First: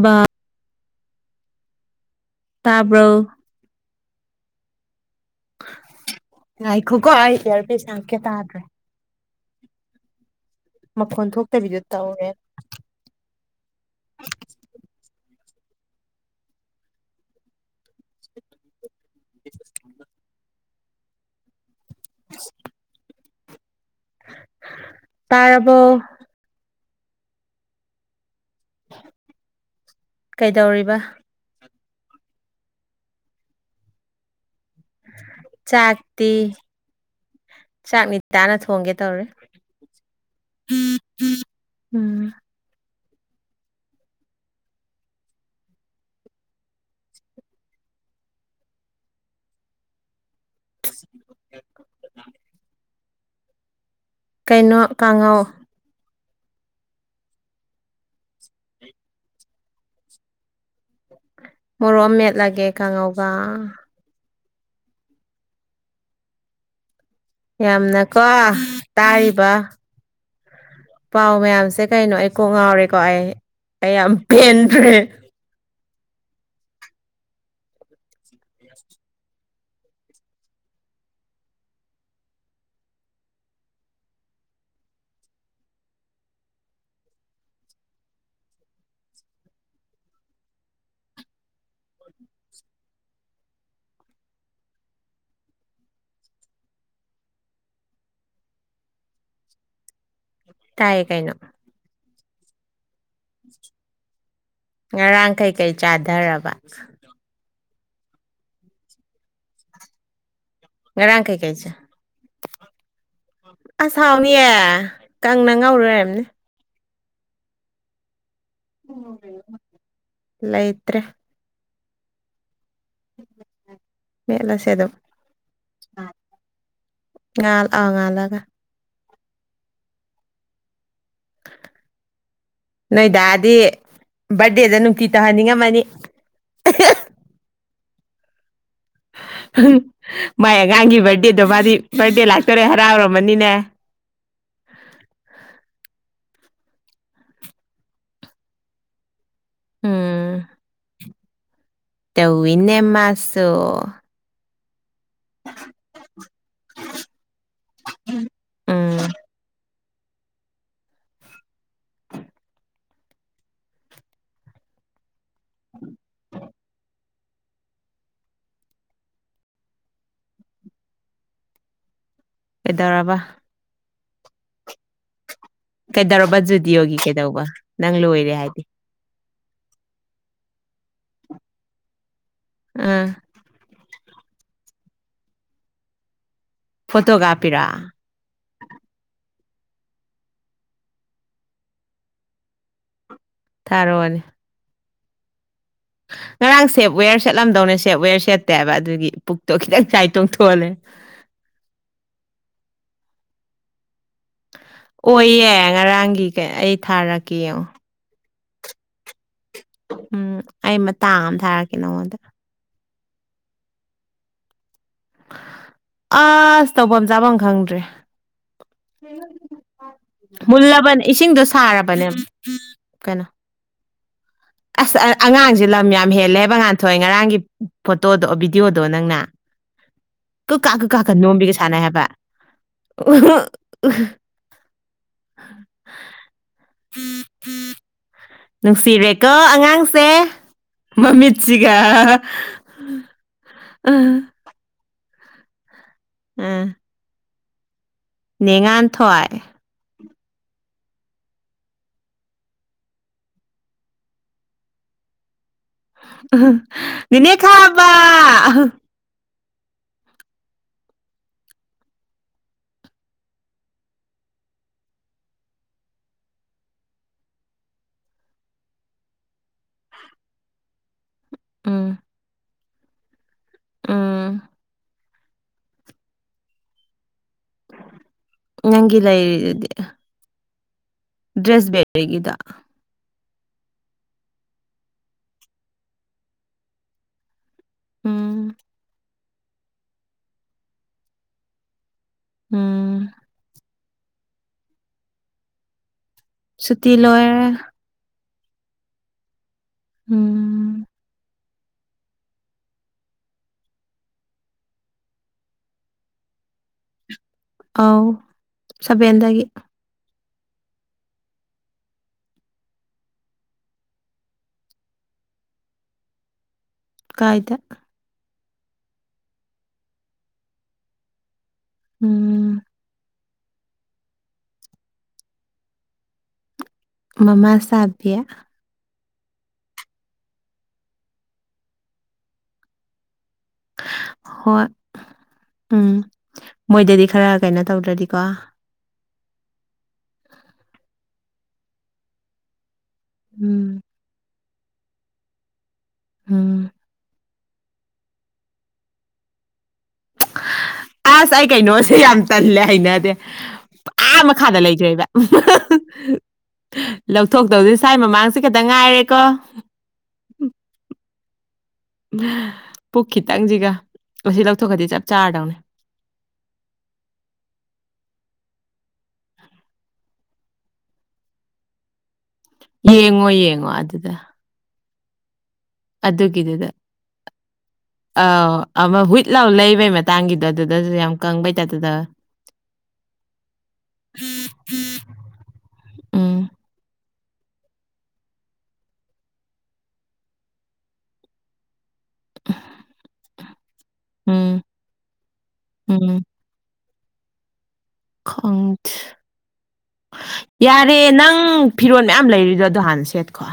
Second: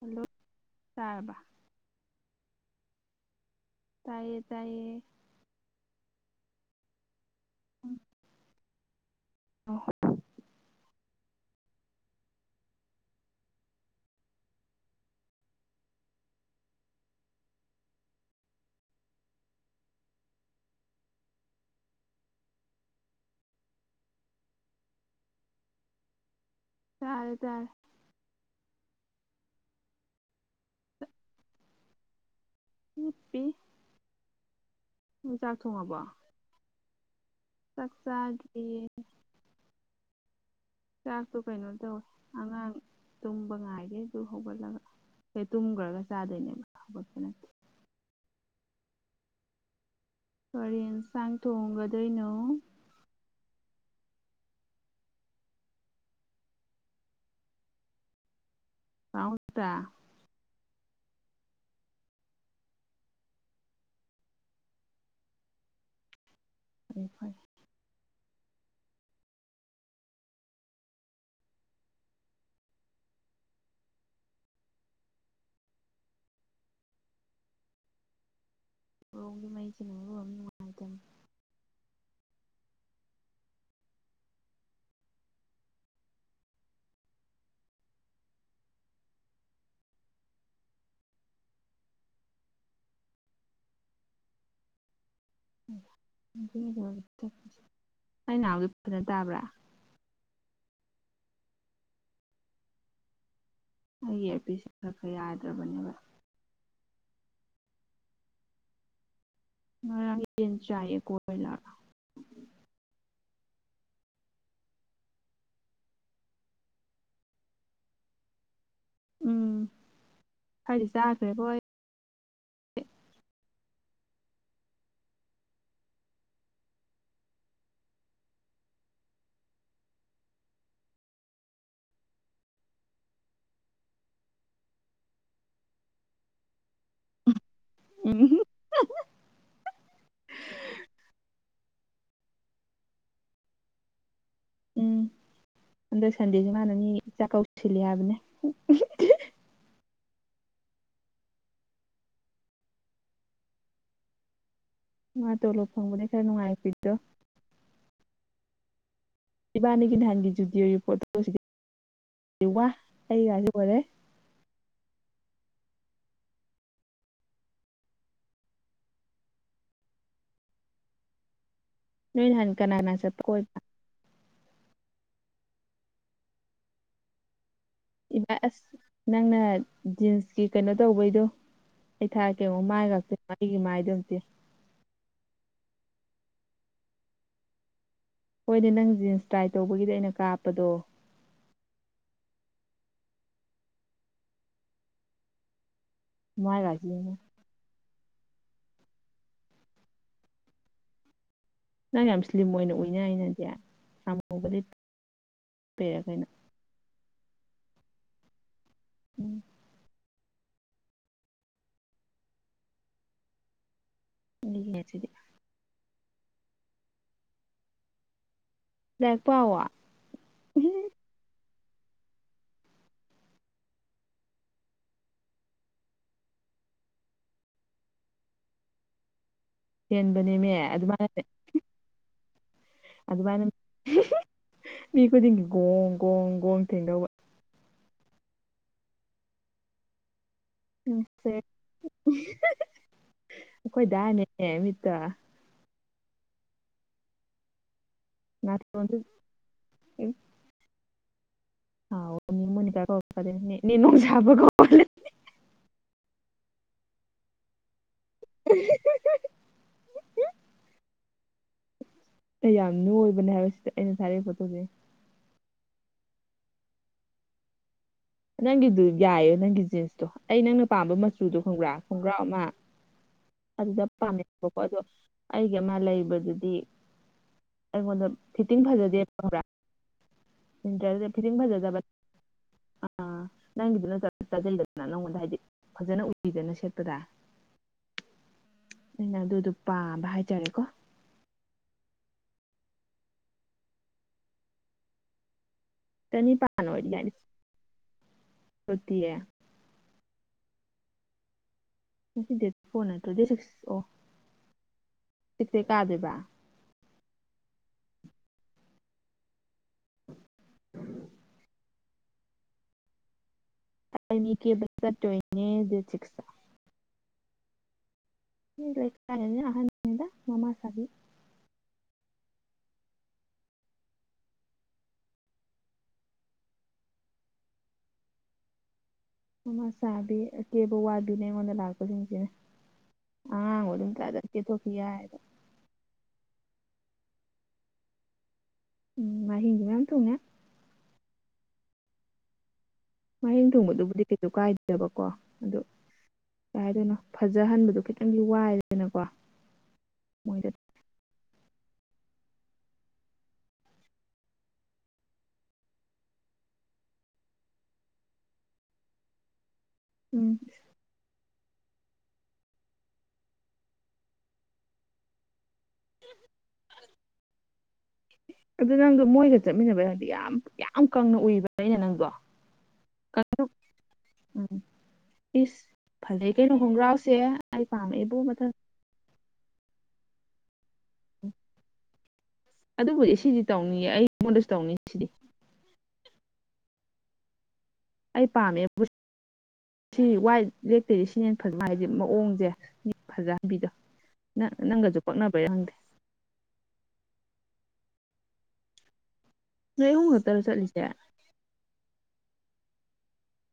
hello ꯇꯥꯔꯕ ꯇꯥꯕ꯭ꯔꯣ ꯇꯥꯏꯌꯦ ꯇꯥꯏꯌꯦ ꯉꯥꯏꯈ‌ꯣ ꯀ‌ꯣ ꯑꯩ ꯏꯌꯔꯄꯤꯁ ꯍꯄꯀ‌ꯦ ꯇꯥꯗ꯭ꯔ‌ꯦ [inaudible] ꯃꯈꯣꯟ ꯊꯣꯛꯇꯕꯤꯗ ꯇꯧꯋꯦ [inaudible] [unintelligible] ꯇꯥꯔꯕꯣ ꯇꯥꯔꯦ ꯇꯥꯔꯦ ꯀꯩꯗꯧꯔꯤꯕ ꯍꯤꯞꯄꯤ ꯅꯣꯏ ꯆꯥꯛ ꯊꯣꯡꯉꯕꯣ ꯆꯥꯛꯇꯤ ꯆꯥꯛ ꯃꯤꯇꯥꯥꯅ ꯊꯣꯡꯒꯦ ꯇꯧꯔꯤ ꯆꯥꯛꯇꯣ ꯀꯩꯅꯣ ꯇꯧꯋꯦ ꯎꯝ ꯑꯉꯥꯡ ꯇꯨꯝꯕ ꯉꯥꯏꯔꯦ ꯑꯗꯨ ꯍꯧꯒꯠꯂꯒ ꯍꯦ ꯇꯨꯝꯒꯔꯒ ꯆꯥꯗꯣꯏꯅꯦꯕ ꯍꯧꯒꯠꯄ ꯅꯠꯇꯦ [inaudible] ꯀꯔꯤ ꯑꯦꯟꯁꯥꯡ ꯊꯣꯡꯒꯗꯣꯏꯅꯣ ꯀꯩꯅꯣ ꯀꯥꯡꯉꯧ ꯇꯥꯎꯠꯗ ꯃꯣꯔꯣꯛ ꯑꯃ ꯃꯦꯠꯂꯒꯦ ꯀꯥꯡꯉꯧꯒ ꯐꯔꯤ ꯐꯔ ꯌꯥꯝꯅꯀꯣ ꯇꯥꯔꯤꯕ ꯄꯥꯎ ꯃꯌꯥꯝꯁꯦ ꯀꯩꯅꯣ ꯑꯩ ꯀꯣꯡ ꯉꯥꯎꯔꯦꯀꯣ ꯑꯩ ꯑꯩ ꯌꯥꯝ ꯄꯦꯟꯗ꯭ꯔꯦ ꯍꯣꯔꯣꯡꯒꯤ ꯃꯩꯁꯤꯅꯦ ꯃꯔꯣꯝꯃꯥ ꯅꯨꯡꯉꯥꯏꯇꯕꯅꯦ ꯑꯩ ꯉꯥꯡꯕꯗꯨ ꯐꯖꯟ ꯇꯥꯕ꯭ꯔꯥ ꯇꯥꯏꯌꯦ ꯀꯩꯅꯣ ꯑꯩꯒꯤ ꯏꯌꯥꯔꯄꯤꯁ ꯈꯔ ꯈꯔ ꯉꯔꯥꯡ ꯀꯩ ꯀꯩ ꯌꯥꯗ꯭ꯔꯕꯅꯦꯕ ꯆꯥꯗꯔꯕ ꯉꯔꯥꯡ ꯌꯦꯟ ꯆꯥꯏꯌꯦ ꯉꯔꯥꯡ ꯀꯣꯏꯂ ꯀꯩꯀꯩ ꯆꯥ ꯑꯁ ꯍꯥꯎꯅꯤꯌꯦ ꯀꯪꯅ ꯉꯧꯔꯨꯑꯣꯝꯔꯝꯅꯦ ꯎꯝ ꯈꯔꯗꯤ ꯂꯩꯇ꯭ꯔꯦ ꯆꯥꯈ꯭ꯔꯦꯕꯣ ꯑꯩ ꯃꯦꯠꯂꯁꯦ ꯑꯗꯨꯝ ꯉꯜ ꯑ ꯉꯥꯂꯒ [inaudible] ꯅꯣꯏꯗꯥꯗꯤ ꯕꯥꯔꯗꯦꯗ ꯅꯨꯡꯇꯤ ꯇꯥꯍꯟꯅꯤꯡꯉꯝꯃꯅꯤ ꯑꯝꯍꯝ ꯃꯥꯏ ꯑꯉꯥꯡꯒꯤ ꯕꯥꯔꯗꯦꯗꯣ ꯃꯥꯗꯤ ꯕꯥꯔꯗꯦ ꯂꯥꯛꯇꯣꯔꯦ ꯍꯔꯥꯎꯔꯝꯃꯅꯤꯅꯦ ꯎꯝ ꯍꯟꯗꯛ ꯁꯟꯗꯦꯗꯤ ꯃꯥꯟꯅ ꯃꯤ ꯆꯥꯛ ꯀꯧ ꯇꯤꯜꯂꯤ ꯍꯥꯏꯕꯅꯦ ꯎꯝ ꯇꯧꯋꯤꯅꯦ ꯃꯥꯁꯨ ꯃꯥ ꯇꯣꯂꯣꯞ ꯐꯪꯕꯗꯩ ꯈꯔ ꯅꯨꯡꯉꯥꯏ ꯄꯤꯇꯣ ꯎꯝ ꯏꯕꯥꯅꯤꯒꯤ ꯅꯍꯥꯟꯒꯤ ꯖꯨꯗꯤꯑꯣꯒꯤ ꯄꯣꯇꯣ ꯑꯁꯤꯗꯤ ꯋꯥ ꯑꯩꯒꯁꯤ ꯑꯣꯏꯔꯦ ꯅꯣꯏ ꯅꯍꯥꯟ ꯀꯅꯥꯅꯥ ꯆꯠꯞ ꯀꯩꯗꯧꯔꯕ ꯑꯣꯏꯕ ꯀꯩꯗꯧꯔꯕ ꯖꯨꯗꯤꯌꯣꯒꯤ ꯀꯩꯗꯧꯕ ꯅꯪ ꯏꯕꯥ ꯂꯣꯏꯔꯦ ꯍꯥꯏꯗꯤ ꯑꯁ ꯅꯪꯅ ꯖꯤꯟꯁꯀꯤ ꯀꯩꯅꯣ ꯇꯧꯕꯩꯗꯣ ꯊꯥꯔꯀꯦ ꯌꯦꯡꯉꯣ ꯃꯥꯏ ꯑꯥ ꯉꯥꯛꯇꯅ ꯑꯩꯒꯤ ꯃꯥꯏꯗꯣ ꯑꯝꯇ ꯌꯦ ꯐꯣꯇꯣꯒꯥꯞꯄꯤꯔꯥ ꯍꯣꯏꯅꯦ ꯅꯪ ꯖꯤꯟꯁ ꯇ꯭ꯔꯥꯏ ꯇꯧꯕꯒꯤꯗ ꯑꯩꯅ ꯀꯥꯞꯄꯗꯣ ꯊꯥꯔꯣꯅꯤ ꯉꯔꯥꯡ ꯃꯥꯏꯒꯥꯁꯤ ꯁꯦꯞ ꯌꯦꯡꯉꯣ ꯋꯦꯌꯔ ꯁꯦꯠꯂꯝꯗꯧꯅꯦ ꯁꯦꯠ ꯋꯦꯌꯔ ꯁꯦꯠꯇꯦ ꯍꯥꯏꯕ ꯑꯗꯨꯒꯤ ꯄꯨꯛꯇꯣ ꯈꯤꯇꯪ ꯆꯔꯥꯏꯇꯣꯡꯊꯣꯛꯍꯜꯂꯦ ꯅꯪ ꯌꯥꯝ ꯁ꯭ꯂꯤꯝ ꯑꯣꯏꯅ ꯎꯏꯅ ꯑꯩꯅꯗꯤ ꯑꯃꯨꯕ ꯑꯣꯏꯌꯦ ꯂꯤꯠꯄꯩꯔ ꯉꯔꯥꯡꯒꯤ ꯀꯩꯅꯣ ꯀꯩ ꯑꯩ ꯊꯥꯔꯛꯀꯦ ꯌꯦꯡꯑꯣ ꯎꯝ ꯎꯝ ꯑꯩ ꯃꯇꯥꯡ ꯑꯃ ꯊꯥꯔꯛꯀꯦ ꯅꯉꯣꯟꯗ ꯅꯤꯅꯦꯠꯁꯤꯠ ꯑꯁ ꯇꯧꯕꯝ ꯆꯥꯕꯝ ꯈꯪꯗ꯭ꯔꯦ ꯂꯥꯏꯔꯤꯛ ꯄꯥꯎꯋꯣ ꯃꯨꯂꯕꯟ ꯏꯁꯤꯡꯗꯨꯁ ꯁꯥꯔꯕꯅꯦꯞ ꯀꯅꯣ ꯑꯁ ꯑꯉꯥꯡꯁꯦ ꯂꯝ ꯌꯥꯝ ꯍꯦꯜꯂꯦ ꯍꯥꯏꯕ ꯉꯥꯟꯊꯣꯏ ꯉꯔꯥꯡꯒꯤ ꯐꯣꯇꯣꯗꯣ ꯚꯤꯗꯤꯑꯣꯗꯣ ꯅꯪꯅ ꯍꯦꯟꯕꯅꯦꯃꯦ ꯀꯛ ꯀꯥꯛ ꯀꯛ ꯀꯥꯛꯀ ꯑꯗꯨꯃꯥꯏꯅ ꯅꯣꯝꯕꯤꯒ ꯁꯥꯟꯅꯩ ꯍꯥꯏꯕ ꯑꯗꯨꯃꯥꯏꯅ ꯑꯥ [inaudible] ꯃꯤ ꯈꯨꯗꯤꯡꯒꯤ ꯒꯣꯡ ꯒꯣꯡ ꯒꯣꯡ ꯊꯦꯡꯗꯧꯕ ꯅꯨꯡꯁꯤꯔꯦꯀꯣ ꯑꯉꯥꯡꯁꯦ ꯎꯝ ꯃꯃꯤꯠꯁꯤꯒ ꯑꯈꯣꯏ ꯗꯥꯅꯦ ꯎꯝ [inaudible] ꯎꯝ ꯅꯥꯇꯣꯟꯁꯨ ꯅꯦꯉꯥꯟꯊꯣꯏ ꯍꯥꯎ ꯅꯦ ꯃꯣꯅꯤꯀꯥ ꯀꯧꯔꯛꯀꯅꯨ ꯅꯦ ꯅꯣꯡꯁꯥꯕ ꯀꯧꯔꯛꯑꯣ ꯑꯗꯨꯗꯤ ꯑ ꯅꯦꯅꯦ ꯈꯕ ꯑꯩ ꯌꯥꯝꯅ ꯅꯣꯏꯕꯅꯦ ꯍꯥꯏꯕꯁꯤꯗ ꯑꯩꯅ ꯊꯥꯔꯛꯏ ꯐꯣꯇꯣꯁꯤ ꯅꯪꯒꯤꯗꯨ ꯌꯥꯏꯌꯦ ꯅꯪꯒꯤ ꯖꯤꯟꯁꯇꯣ ꯑꯩ ꯅꯪꯅ ꯄꯥꯝꯕ ꯃꯆꯨꯗꯣ ꯈꯣꯡꯕ꯭ꯔꯥ ꯎꯝ ꯈꯣꯡꯒ꯭ꯔꯥꯎ ꯑꯃ ꯑꯗꯨꯗ ꯎꯝ ꯄꯥꯝꯃꯦꯕꯀꯣ ꯑꯗꯣ ꯑꯩꯒꯤ ꯑꯃ ꯂꯩꯕꯗꯨꯗꯤ ꯑꯩꯉꯣꯟꯗ ꯐꯤꯠꯇꯤꯡ ꯅꯪꯒꯤ ꯐꯖꯗꯦ ꯈꯪꯕ꯭ꯔꯥ ꯂꯩꯔꯤꯗꯨꯗꯤ ꯐꯤꯠꯇꯤꯡ ꯗ꯭ꯔꯦꯁ ꯐꯖꯗꯕ ꯕꯦꯔꯤꯒꯤꯗꯣ ꯑꯥ ꯅꯪꯒꯤꯗꯨꯅ ꯆꯥꯞ ꯆꯥꯖꯩꯗꯅ ꯅꯪꯉꯣꯟꯗ ꯍꯥꯏꯗꯤ ꯐꯖꯅ ꯎꯏꯗꯅ ꯁꯦꯠꯄꯗ ꯎꯝ ꯑꯗꯨꯅ ꯑꯗꯨꯗꯣ ꯄꯥꯝꯕ ꯍꯥꯏꯇꯥꯔꯦꯀꯣ ꯎꯝ ꯆꯅꯤꯄꯥꯟ ꯁꯨꯇꯤ ꯂꯣꯏꯔꯦ ꯁꯨꯇꯤ ꯎꯝ ꯉꯁꯤ ꯗꯦꯠ ꯐꯣꯔ ꯅꯠꯇ꯭ꯔꯣ ꯗꯦ ꯁꯤꯛꯁ ꯑꯣ ꯁꯤꯛꯁꯇꯦ ꯀꯥꯗꯣꯏꯕ ꯑꯣ ꯁꯥꯕꯦꯟꯗꯒꯤ ꯑꯩ ꯃꯤ ꯀꯦꯕꯥ ꯆꯠꯇꯧꯔꯤꯅꯦ ꯗꯦꯠ ꯁꯤꯛꯁꯇꯥ ꯀꯥꯏꯗ ꯑꯈꯣꯏ ꯂꯩꯀꯥꯏꯅꯤꯗ ꯑꯍꯟꯅꯤꯗ ꯃꯃꯥ ꯁꯕꯤ ꯎꯝ ꯃꯃꯥꯁꯕꯤ ꯃꯃꯥꯁꯕꯤ ꯑꯀꯦꯕ ꯋꯥꯕꯤꯅꯦ ꯑꯩꯉꯣꯟꯗ ꯂꯥꯛꯄꯁꯤꯡꯁꯦ ꯍꯣꯏ ꯎꯝ ꯃꯣꯏꯗꯗꯤ ꯈꯔ ꯀꯩꯅꯣ ꯇꯧꯗ꯭ꯔꯗꯤꯀꯣ ꯎꯝ ꯃꯍꯤꯡꯁ ꯃꯌꯥꯝ ꯊꯨꯡꯉꯦ ꯃꯍꯤꯡ ꯎꯝ ꯊꯨꯡꯕꯗꯨꯕꯨꯗꯤ ꯀꯩꯁꯨ ꯀꯥꯏꯗꯕꯀꯣ ꯑꯗꯨ ꯎꯝ ꯀꯩꯍꯥꯏꯗꯧꯔꯤꯅꯣ ꯐꯖꯍꯟꯕꯗꯣ ꯈꯤꯇꯪꯗꯤ ꯋꯥꯏꯗꯥꯅꯀꯣ ꯃꯣꯏꯗ ꯑꯁ ꯑꯩ ꯀꯩꯅꯣꯁꯦ ꯌꯥꯝ ꯇꯜꯂꯦ ꯍꯩꯅꯗꯦ ꯑꯥ ꯃꯈꯥꯗ ꯂꯩꯈꯔꯦꯕ ꯂꯧꯊꯣꯛꯇꯧꯗꯤ ꯁꯨꯋꯥꯏ ꯃꯃꯥꯡꯁꯦ ꯈꯛꯇ ꯉꯥꯏꯔꯦꯀꯣ ꯎꯝ ꯄꯨꯛ ꯈꯤꯇꯪꯁꯤꯒ ꯑꯁꯤ ꯂꯧꯊꯣꯛꯈꯔꯗꯤ ꯆꯞ ꯆꯥꯔꯗꯧꯅꯤ [inaudible] ꯑꯗꯨ ꯅꯪꯗꯣ ꯃꯣꯏꯒ ꯆꯠꯃꯤꯟꯅꯕꯩ ꯍꯥꯏꯔꯗꯤ ꯌꯥꯝ ꯌꯥꯝ ꯀꯪꯅ ꯎꯏꯕ ꯑꯩꯅ ꯅꯪꯗꯣ ꯌꯦꯡꯉꯣ ꯌꯦꯡꯉꯣ ꯑꯗꯨꯗ ꯎꯝ ꯏꯁ ꯐꯖꯩ ꯀꯩꯅꯣ ꯑꯗꯨꯒꯤꯗꯨꯗ ꯈꯣꯡꯒ꯭ꯔꯥꯎꯁꯦ ꯑꯩ ꯄꯥꯝꯃꯛꯑꯦꯕꯣ ꯑꯥꯎ ꯃꯊꯪ [inaudible] ꯂꯩꯕꯩ ꯃꯇꯥꯡꯒꯤꯗꯣ ꯑꯗꯨꯗꯁꯨ ꯌꯥꯝ ꯀꯪꯕꯩ ꯇꯥꯏꯄꯇꯥ ꯇꯧꯏ ꯑꯗꯨꯕꯨꯗꯤ ꯁꯤꯗꯤ ꯇꯧꯅꯤꯡꯌꯦ ꯑꯩꯉꯣꯟꯗꯁꯨ ꯇꯧꯅꯤ ꯁꯤꯗꯤ ꯎꯝ ꯑꯩ ꯄꯥꯝꯃꯦ ꯁꯤ ꯋꯥꯏꯠ ꯂꯦꯛꯇꯣꯏꯗꯤ ꯁꯤꯅꯦꯅ ꯐꯖꯅ ꯍꯥꯏꯗꯤ ꯑꯣꯡꯁꯦ ꯐꯖꯍꯟꯕꯤꯗꯣ ꯅꯪ ꯎꯝ ꯅꯪꯒꯁꯨ ꯄꯛꯅꯕꯩꯔꯥ ꯈꯪꯗꯦ ꯪ ꯈꯪꯗꯦ ꯅꯣꯏ ꯑꯍꯨꯝ ꯈꯛꯇꯔꯣ ꯆꯠꯂꯤꯁꯦ ꯌꯥꯔꯦ ꯅꯪ ꯐꯤꯔꯣꯜ ꯃꯌꯥꯝ ꯂꯩꯔꯤꯗ ꯑꯗꯨꯣ ꯍꯥꯟꯅ ꯁꯦꯠꯀꯣ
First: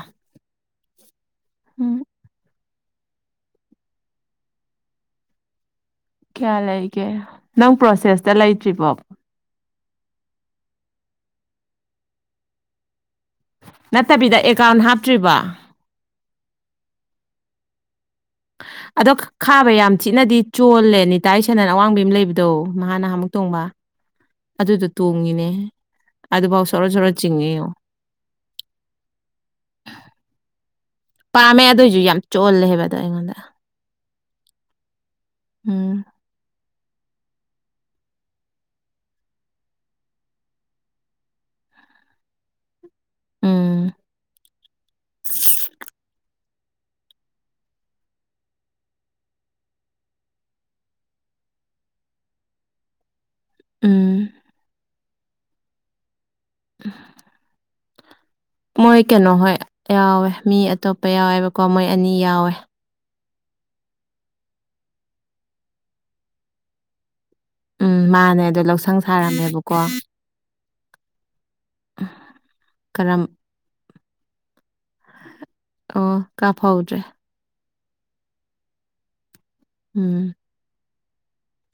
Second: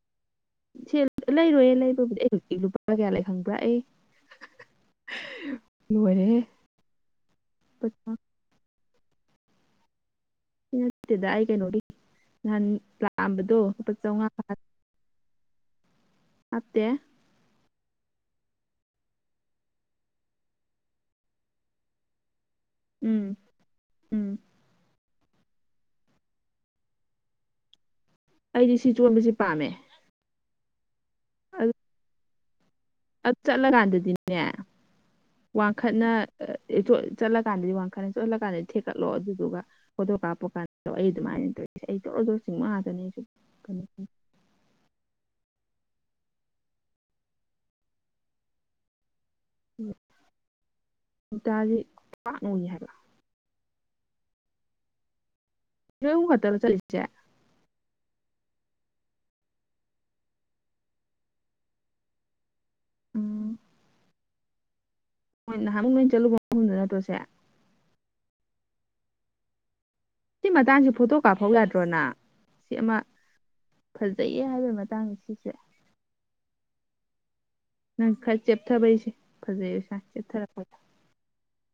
ꯂꯩꯔꯣꯏꯌꯦ ꯂꯩꯔꯨꯕꯨꯗꯤ ꯑꯩ ꯀꯌꯥ ꯂꯩ ꯈꯪꯕ꯭ꯔꯥ ꯑꯩ ꯂꯣꯏꯔꯦꯍꯦ ꯀꯌꯥ ꯂꯩꯒꯦ ꯅꯪ ꯂꯨꯄꯥ ꯆꯥꯝꯃꯉꯥ ꯄ꯭ꯔꯣꯁꯦꯁꯇ ꯂꯩꯇ꯭ꯔꯤꯕꯣ ꯅꯠꯇꯦꯗ ꯑꯩ ꯀꯩꯅꯣꯔꯤ ꯅꯍꯥꯟ ꯂꯥꯛꯑꯝꯕ ꯅꯠꯇꯕꯤꯗ ꯑꯦꯀꯥꯎꯟ ꯍꯥꯞꯇ꯭ꯔꯤꯕ ꯅꯦ ꯑꯗꯣ ꯈꯥꯕ ꯌꯥꯝ ꯊꯤꯅꯗꯤ ꯆꯣꯜꯂꯦ ꯇꯥꯏꯔꯤ ꯁꯅꯅ ꯑꯋꯥꯡꯕꯤ ꯑꯃ ꯂꯩꯕꯗ ꯇꯗꯣ ꯅꯍꯥꯟ ꯅꯍ ꯑꯃꯨꯛ ꯎꯝ ꯇꯣꯡꯕ ꯎꯝ ꯑꯗꯨꯗꯨ ꯇꯣꯡꯉꯤꯅꯦ ꯑꯗꯨꯐꯥꯎ ꯁꯣꯔ ꯁꯣꯔ ꯆꯤꯡꯉꯤꯣ ꯑꯩꯗꯤ ꯁꯤ ꯆꯣꯟꯕꯁꯤꯦ ꯄꯥꯝꯃꯦ ꯄꯥꯝꯃꯦ ꯑꯗꯨꯏꯁꯨ ꯌꯥꯝ ꯆꯣꯜꯂꯦ ꯍꯥꯏꯕ ꯑꯗꯣ ꯑ ꯑꯩꯉꯣꯟꯗ ꯆꯠꯂꯀꯥꯟꯗꯗꯤꯅꯦ ꯎꯝ ꯋꯥꯡꯈꯠꯅ ꯠ ꯆꯠꯂ ꯀꯀꯥꯟꯗꯗꯤ ꯋꯥꯡꯈꯠ ꯆꯣꯠꯜꯂ ꯀꯥꯟꯗꯗꯤ ꯊꯦꯛꯀꯠꯂꯣ ꯑꯗꯨꯗꯨꯒ ꯐꯣꯇꯣ ꯀꯥꯞꯄ ꯀꯥꯟꯗ ꯑꯩ ꯑꯗꯨꯃꯥꯏꯅ ꯇꯧ ꯑꯩ ꯇꯧ ꯇ ꯆꯤꯡꯃꯥꯗꯅꯦ ꯑꯩꯁꯨ ꯎꯝ ꯀꯩꯅꯣ ꯇꯗꯤ ꯀꯏ ꯍꯥꯏꯕ ꯎꯝ ꯌꯨ ꯇꯔ ꯆꯂꯤꯁꯦ ꯃꯣꯏ ꯀꯩꯅꯣ ꯍꯣꯏ ꯌꯥꯎꯋꯦ ꯃꯤ ꯑꯇꯣꯞꯄ ꯌꯥꯎꯋꯦꯕꯀꯣ ꯃꯣꯏ ꯑꯅꯤ ꯌꯥꯎꯋꯦ ꯎꯝ ꯃꯣꯏ ꯅꯍꯥꯟꯨꯛ ꯅꯣꯏ ꯆꯠꯂꯨꯕ ꯃꯐꯝꯗꯨ ꯅꯠꯇ꯭ꯔꯁꯦ ꯎꯝ ꯃꯥꯅꯦ ꯑꯗꯣ ꯂꯧꯁꯪ ꯁꯥꯔꯝꯃꯦꯕꯀꯣ ꯁꯤ ꯃꯇꯥꯡꯁꯤ ꯐꯣꯇꯣ ꯀꯥꯞꯐꯧ ꯌꯥꯗ꯭ꯔꯣꯅ ꯁꯤ ꯑꯃ ꯀꯔꯝ ꯐꯖꯩꯌꯦ ꯍꯥꯏꯕ ꯗꯥꯡꯁꯤꯁꯨꯦ ꯑꯣ ꯀꯥ ꯐꯥꯎꯗ꯭ꯔꯦ ꯅꯪ ꯈꯔ ꯆꯦꯞꯊꯕꯩꯁꯦ ꯐꯖꯩ ꯏꯁꯁꯥ ꯎꯝ ꯆꯦꯞꯊꯔꯛꯄꯗ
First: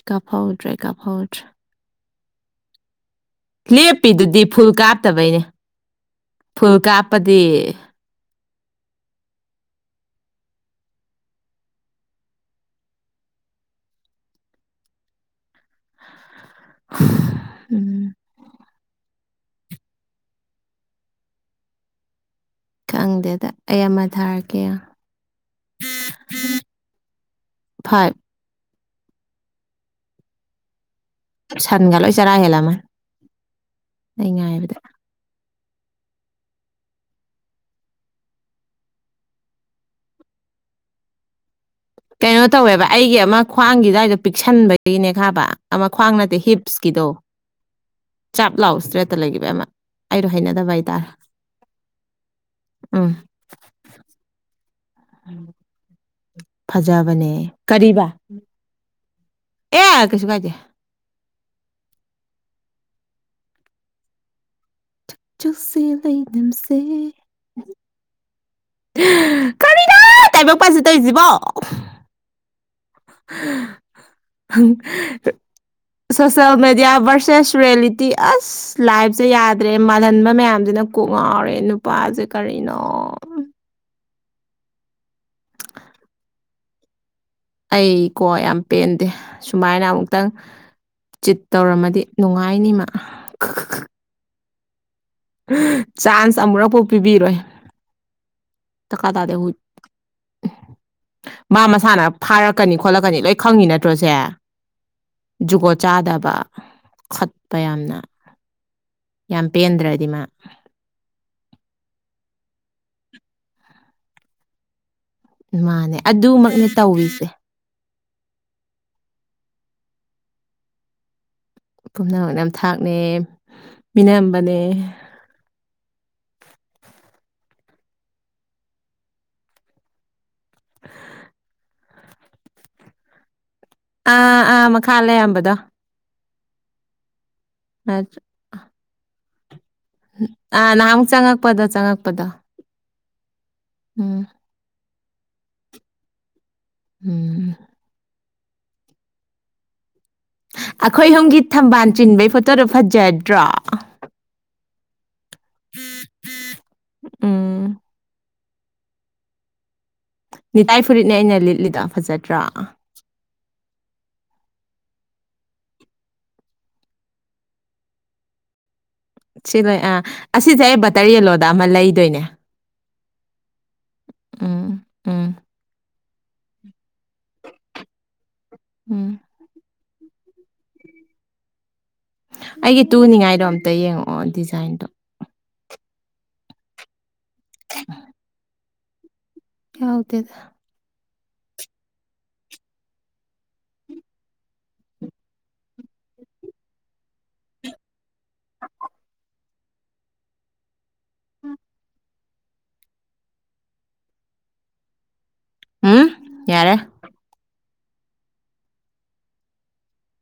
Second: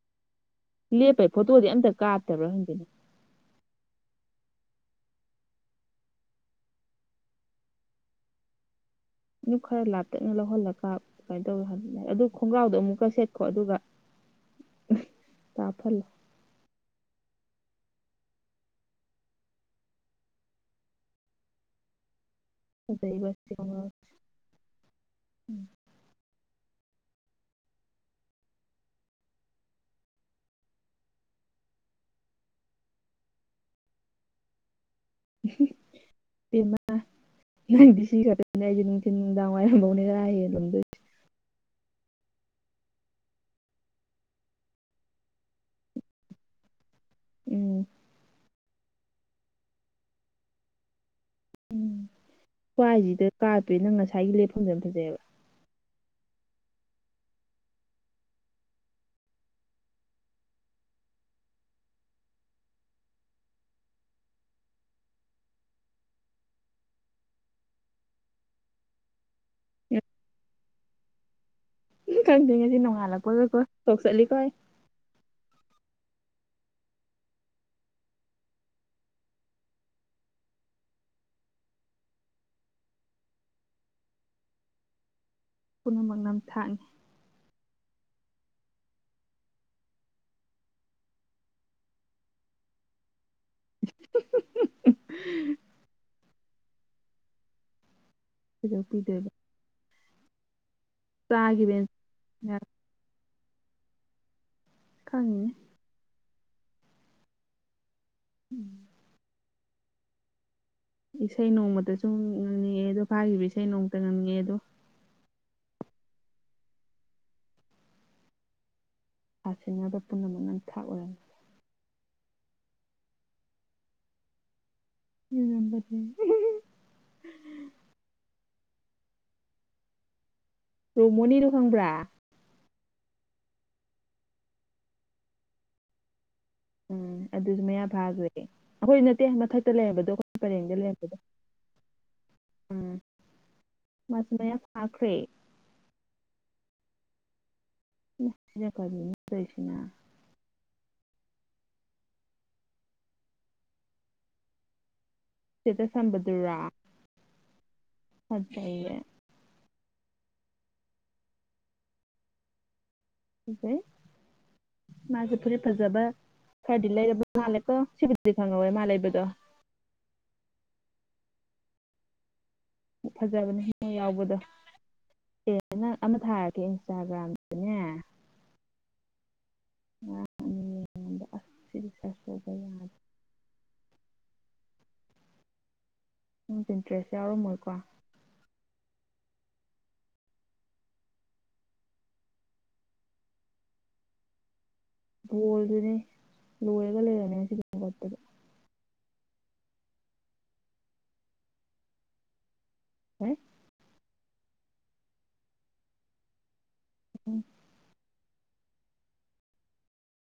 ꯀꯥꯞꯍꯧꯗ꯭ꯔꯦ ꯂꯦꯞꯄꯩ ꯀꯥꯞꯍꯧꯗ꯭ꯔꯦ ꯐꯣꯇꯣꯗꯤ ꯑꯝꯇ ꯀꯥꯞꯇꯕ꯭ꯔꯥ ꯍꯪꯖꯤꯤꯅꯦ ꯂꯦꯞꯄꯤꯗꯨꯗꯤ ꯐꯨꯜ ꯀꯥꯞꯇꯕꯩꯅꯦ ꯐꯨꯜ ꯀꯥꯞꯄꯗꯤ ꯏ ꯈꯔ ꯂꯥꯞꯇꯛꯅ ꯂꯧꯍꯜꯂꯒ ꯀꯃꯥꯏꯅ ꯇꯧꯔ ꯑꯗꯨ ꯈꯣꯡꯒ꯭ꯔꯥꯎꯗꯣ ꯑꯃꯨꯛꯀ ꯁꯦꯠꯈꯣ ꯑꯗꯨꯒ ꯇꯥꯐꯂ ꯎꯝ ꯈꯪꯗꯦꯗ ꯐꯖꯩꯕꯁꯦ ꯑꯩ ꯑꯃ ꯊꯥꯔꯛꯀꯦ ꯐꯥꯏꯚ ꯁꯟꯒ ꯂꯣꯏ ꯆꯔꯥ ꯍꯦꯜꯂꯝꯃ ꯑ ꯉꯥꯏꯕꯗ ꯃ ꯅꯪꯗꯤ ꯁꯤ ꯈꯛꯇꯅꯦ ꯑꯩꯁꯦ ꯅꯨꯡꯊꯤꯤꯟ ꯅꯨꯡꯗꯥꯡ ꯋꯥꯏꯔꯝꯐꯧꯅꯦ ꯈꯔ ꯍꯦ ꯂꯨꯝꯗꯣꯏꯁꯦ ꯀꯩꯅꯣ ꯇꯧꯋꯦꯕ ꯑꯩꯒꯤ ꯑꯃ ꯈ꯭ꯋꯥꯡꯒꯤ ꯑꯗꯨꯋꯥꯏꯗꯣ ꯄꯤꯛꯁꯟꯕꯒꯤꯅꯦ ꯈꯕ ꯑꯃ ꯈ꯭ꯋꯥꯡ ꯅꯠꯇꯦ ꯍꯤꯞꯁ ꯀꯤꯗꯣ ꯎꯝ ꯆꯞ ꯂꯥꯛꯑꯣ ꯏꯁꯇ꯭ꯔꯦꯠꯇ ꯂꯩꯈꯤꯕ ꯑꯃ ꯑꯩꯗꯣ ꯍꯩꯅꯗꯕ ꯍꯥꯏꯇꯥꯔꯦ ꯎꯝ ꯎꯝ ꯈ꯭ꯋꯥꯏꯁꯤꯗ ꯀꯥꯄꯦ ꯅꯪ ꯉꯁꯥꯏꯒꯤ ꯂꯦꯞꯐꯝꯖꯅ ꯐꯖꯩꯑꯕ ꯐꯖꯕꯅꯦ ꯀꯔꯤꯕ ꯑꯦ ꯀꯁꯨ ꯄꯖꯦ ꯆꯨꯁꯦ ꯂꯩ ꯝꯁꯦ ꯀꯔꯤꯅꯣ ꯇꯥꯏꯕꯛꯄꯁꯤ ꯇꯧꯔꯤꯁꯤꯕꯣ ꯅꯣꯡꯉꯥꯏꯂꯄꯣꯒ ꯀꯣ ꯆꯣꯛ ꯆꯠꯂꯤ ꯀꯥꯏ ꯁꯣꯁꯦꯜ ꯃꯦꯗꯤꯌꯥ ꯚꯔꯁꯦꯁ ꯔꯤꯌꯦꯂꯤꯇꯤ ꯑꯁ ꯂꯥꯏꯞꯁꯦ ꯌꯥꯗ꯭ꯔꯦ ꯃꯥꯜꯍꯟꯕ ꯃꯌꯥꯝꯁꯤꯅ ꯀꯣꯛꯅ ꯑꯦꯅꯄꯄꯥ ꯑꯖꯤ ꯀꯥꯔꯤ ꯅ ꯄꯨꯝꯅꯃꯛ ꯅꯝꯊꯥꯛꯅꯤ ꯑꯩꯀꯣ ꯌꯥꯝ ꯄꯦꯟꯗꯦ ꯁꯨꯃꯥꯏꯅ ꯑꯃꯨꯛꯇꯪ ꯆꯤꯠ ꯇꯧꯔꯝꯃꯗꯤ ꯅꯨꯡꯉꯥꯏꯅꯤꯃ ꯆꯥꯟꯁ ꯑꯃꯨꯔꯛꯄꯨ ꯄꯤꯕꯤꯔꯣꯏ ꯔꯣ ꯗꯀꯥ ꯄꯗꯕ ꯇꯥꯗꯦ ꯍꯨꯏ ꯃꯥ ꯃꯁꯥꯅ ꯐꯥꯔꯛꯀꯅꯤ ꯈꯣꯠꯂꯛꯀꯅꯤ ꯂꯣꯏ ꯈꯪꯉꯤ ꯅꯠꯇ꯭ꯔꯣꯁꯦ ꯈꯪꯉꯤꯅꯦ ꯖꯨꯒꯣꯠ ꯆꯥꯗꯕ ꯈꯠꯄ ꯌꯥꯝꯅ ꯎꯝ ꯌꯥꯝ ꯄꯦꯟꯗ꯭ꯔꯗꯤ ꯃꯥ ꯏꯁꯩ ꯅꯣꯡꯃꯇ ꯁꯨꯝ ꯉꯪꯅꯤꯡꯛꯑꯦ ꯑꯗꯣ ꯐꯥꯈꯤꯕ ꯏꯁꯩ ꯅꯣꯡꯃꯇ ꯉꯪꯅꯤꯡꯛꯑꯦ ꯑꯗꯣ ꯃꯥꯅꯦ ꯑꯗꯨꯃꯛꯅꯦ ꯇꯧꯔꯤꯁꯦ ꯁꯥ ꯁꯦꯟꯅꯕ ꯄꯨꯝꯅꯃꯛꯅꯝ ꯊꯥꯛ ꯑꯣꯏꯔꯝꯃꯤ ꯄꯨꯝꯅꯃꯛ ꯌꯥꯝ ꯊꯥꯛꯅꯦ ꯃꯤꯅꯔꯝꯕꯅꯦ ꯎ ꯅꯝꯕꯔ ꯔꯣꯃꯣꯅꯤ ꯔꯨꯍꯪꯕ꯭ꯔꯥ ꯑꯥ ꯑꯥ ꯃꯈꯥ ꯂꯩꯌꯥꯝꯕꯗꯣ ꯎꯝ ꯑꯗꯨꯁꯨ ꯃꯌꯥ ꯐꯥꯈ꯭ꯔꯦ ꯑꯩꯈꯣꯏꯁꯨ ꯅꯠꯇꯦ ꯃꯊꯛ ꯑ ꯅꯪ ꯆꯉꯛ ꯄꯥꯗ ꯆꯉ ꯎꯝ ꯎꯝ ꯃꯇꯝ ꯃꯌꯥꯝ ꯐꯥꯈ꯭ꯔꯦ ꯎꯝ ꯁꯤꯖ ꯇꯁꯤꯅ ꯑꯩꯈꯣꯏ ꯑꯣꯨꯝꯒꯤ ꯊꯝꯕꯥꯜ ꯆꯤꯟꯕꯒꯤ ꯐꯣꯇꯣꯗꯨꯣ ꯐꯖꯗ꯭ꯔꯣ ꯆꯗꯁꯝꯕꯗꯨꯔꯥ ꯎꯝ ꯑꯆꯦ ꯅꯤꯇꯥꯏ ꯐꯨꯔꯤꯠꯅꯦ ꯑꯩꯅ ꯂꯤꯠꯂꯤꯗ ꯐꯖꯗ꯭ꯔꯥ ꯎꯦ ꯃꯥꯁꯦ ꯐꯨꯔꯤ ꯐꯖꯕ ꯈꯔꯗꯤ ꯂꯩꯔꯕ ꯃꯥꯜꯂꯦꯀꯣ ꯁꯤꯕꯨꯗꯤ ꯈꯪꯍꯧꯋꯦ ꯃꯥ ꯂꯩꯕ ꯁꯤꯗꯣꯏ ꯑꯥ ꯑꯁꯤꯁꯦ ꯑꯩ ꯕꯇꯔ ꯌꯦꯂꯣꯗ ꯑꯃ ꯂꯩꯗꯣꯏꯅꯦ ꯐꯖꯕꯅꯦ ꯍꯉꯣ ꯌꯥꯎꯕꯗꯣ ꯎꯝ ꯎꯝ ꯍꯦꯅ ꯑꯃ ꯊꯥꯔꯛꯀꯦ ꯏꯟꯁꯇꯥꯒ꯭ꯔꯥꯝꯗꯨꯅꯦ ꯎꯝ ꯑ ꯎꯝ ꯑꯩꯒꯤ ꯇꯨꯅꯤꯡꯉꯥꯏꯗꯣ ꯑꯝꯇ ꯌꯦꯡꯉꯛꯑꯣ ꯗꯤꯖꯥꯏꯟꯗꯣ ꯅꯁ ꯏꯟꯇꯔꯦꯁ ꯌꯥꯎꯔꯝꯃꯣꯏꯀꯣ ꯌꯥꯎꯗꯗ ꯣꯜꯗꯨꯅꯦ ꯂꯣꯏꯔꯒ ꯂꯩꯔꯅꯦ ꯁꯤꯗ ꯈꯣꯠꯇꯗ ꯎꯝ ꯍꯥ ꯎꯝ ꯌꯥꯔꯦ ꯎꯝ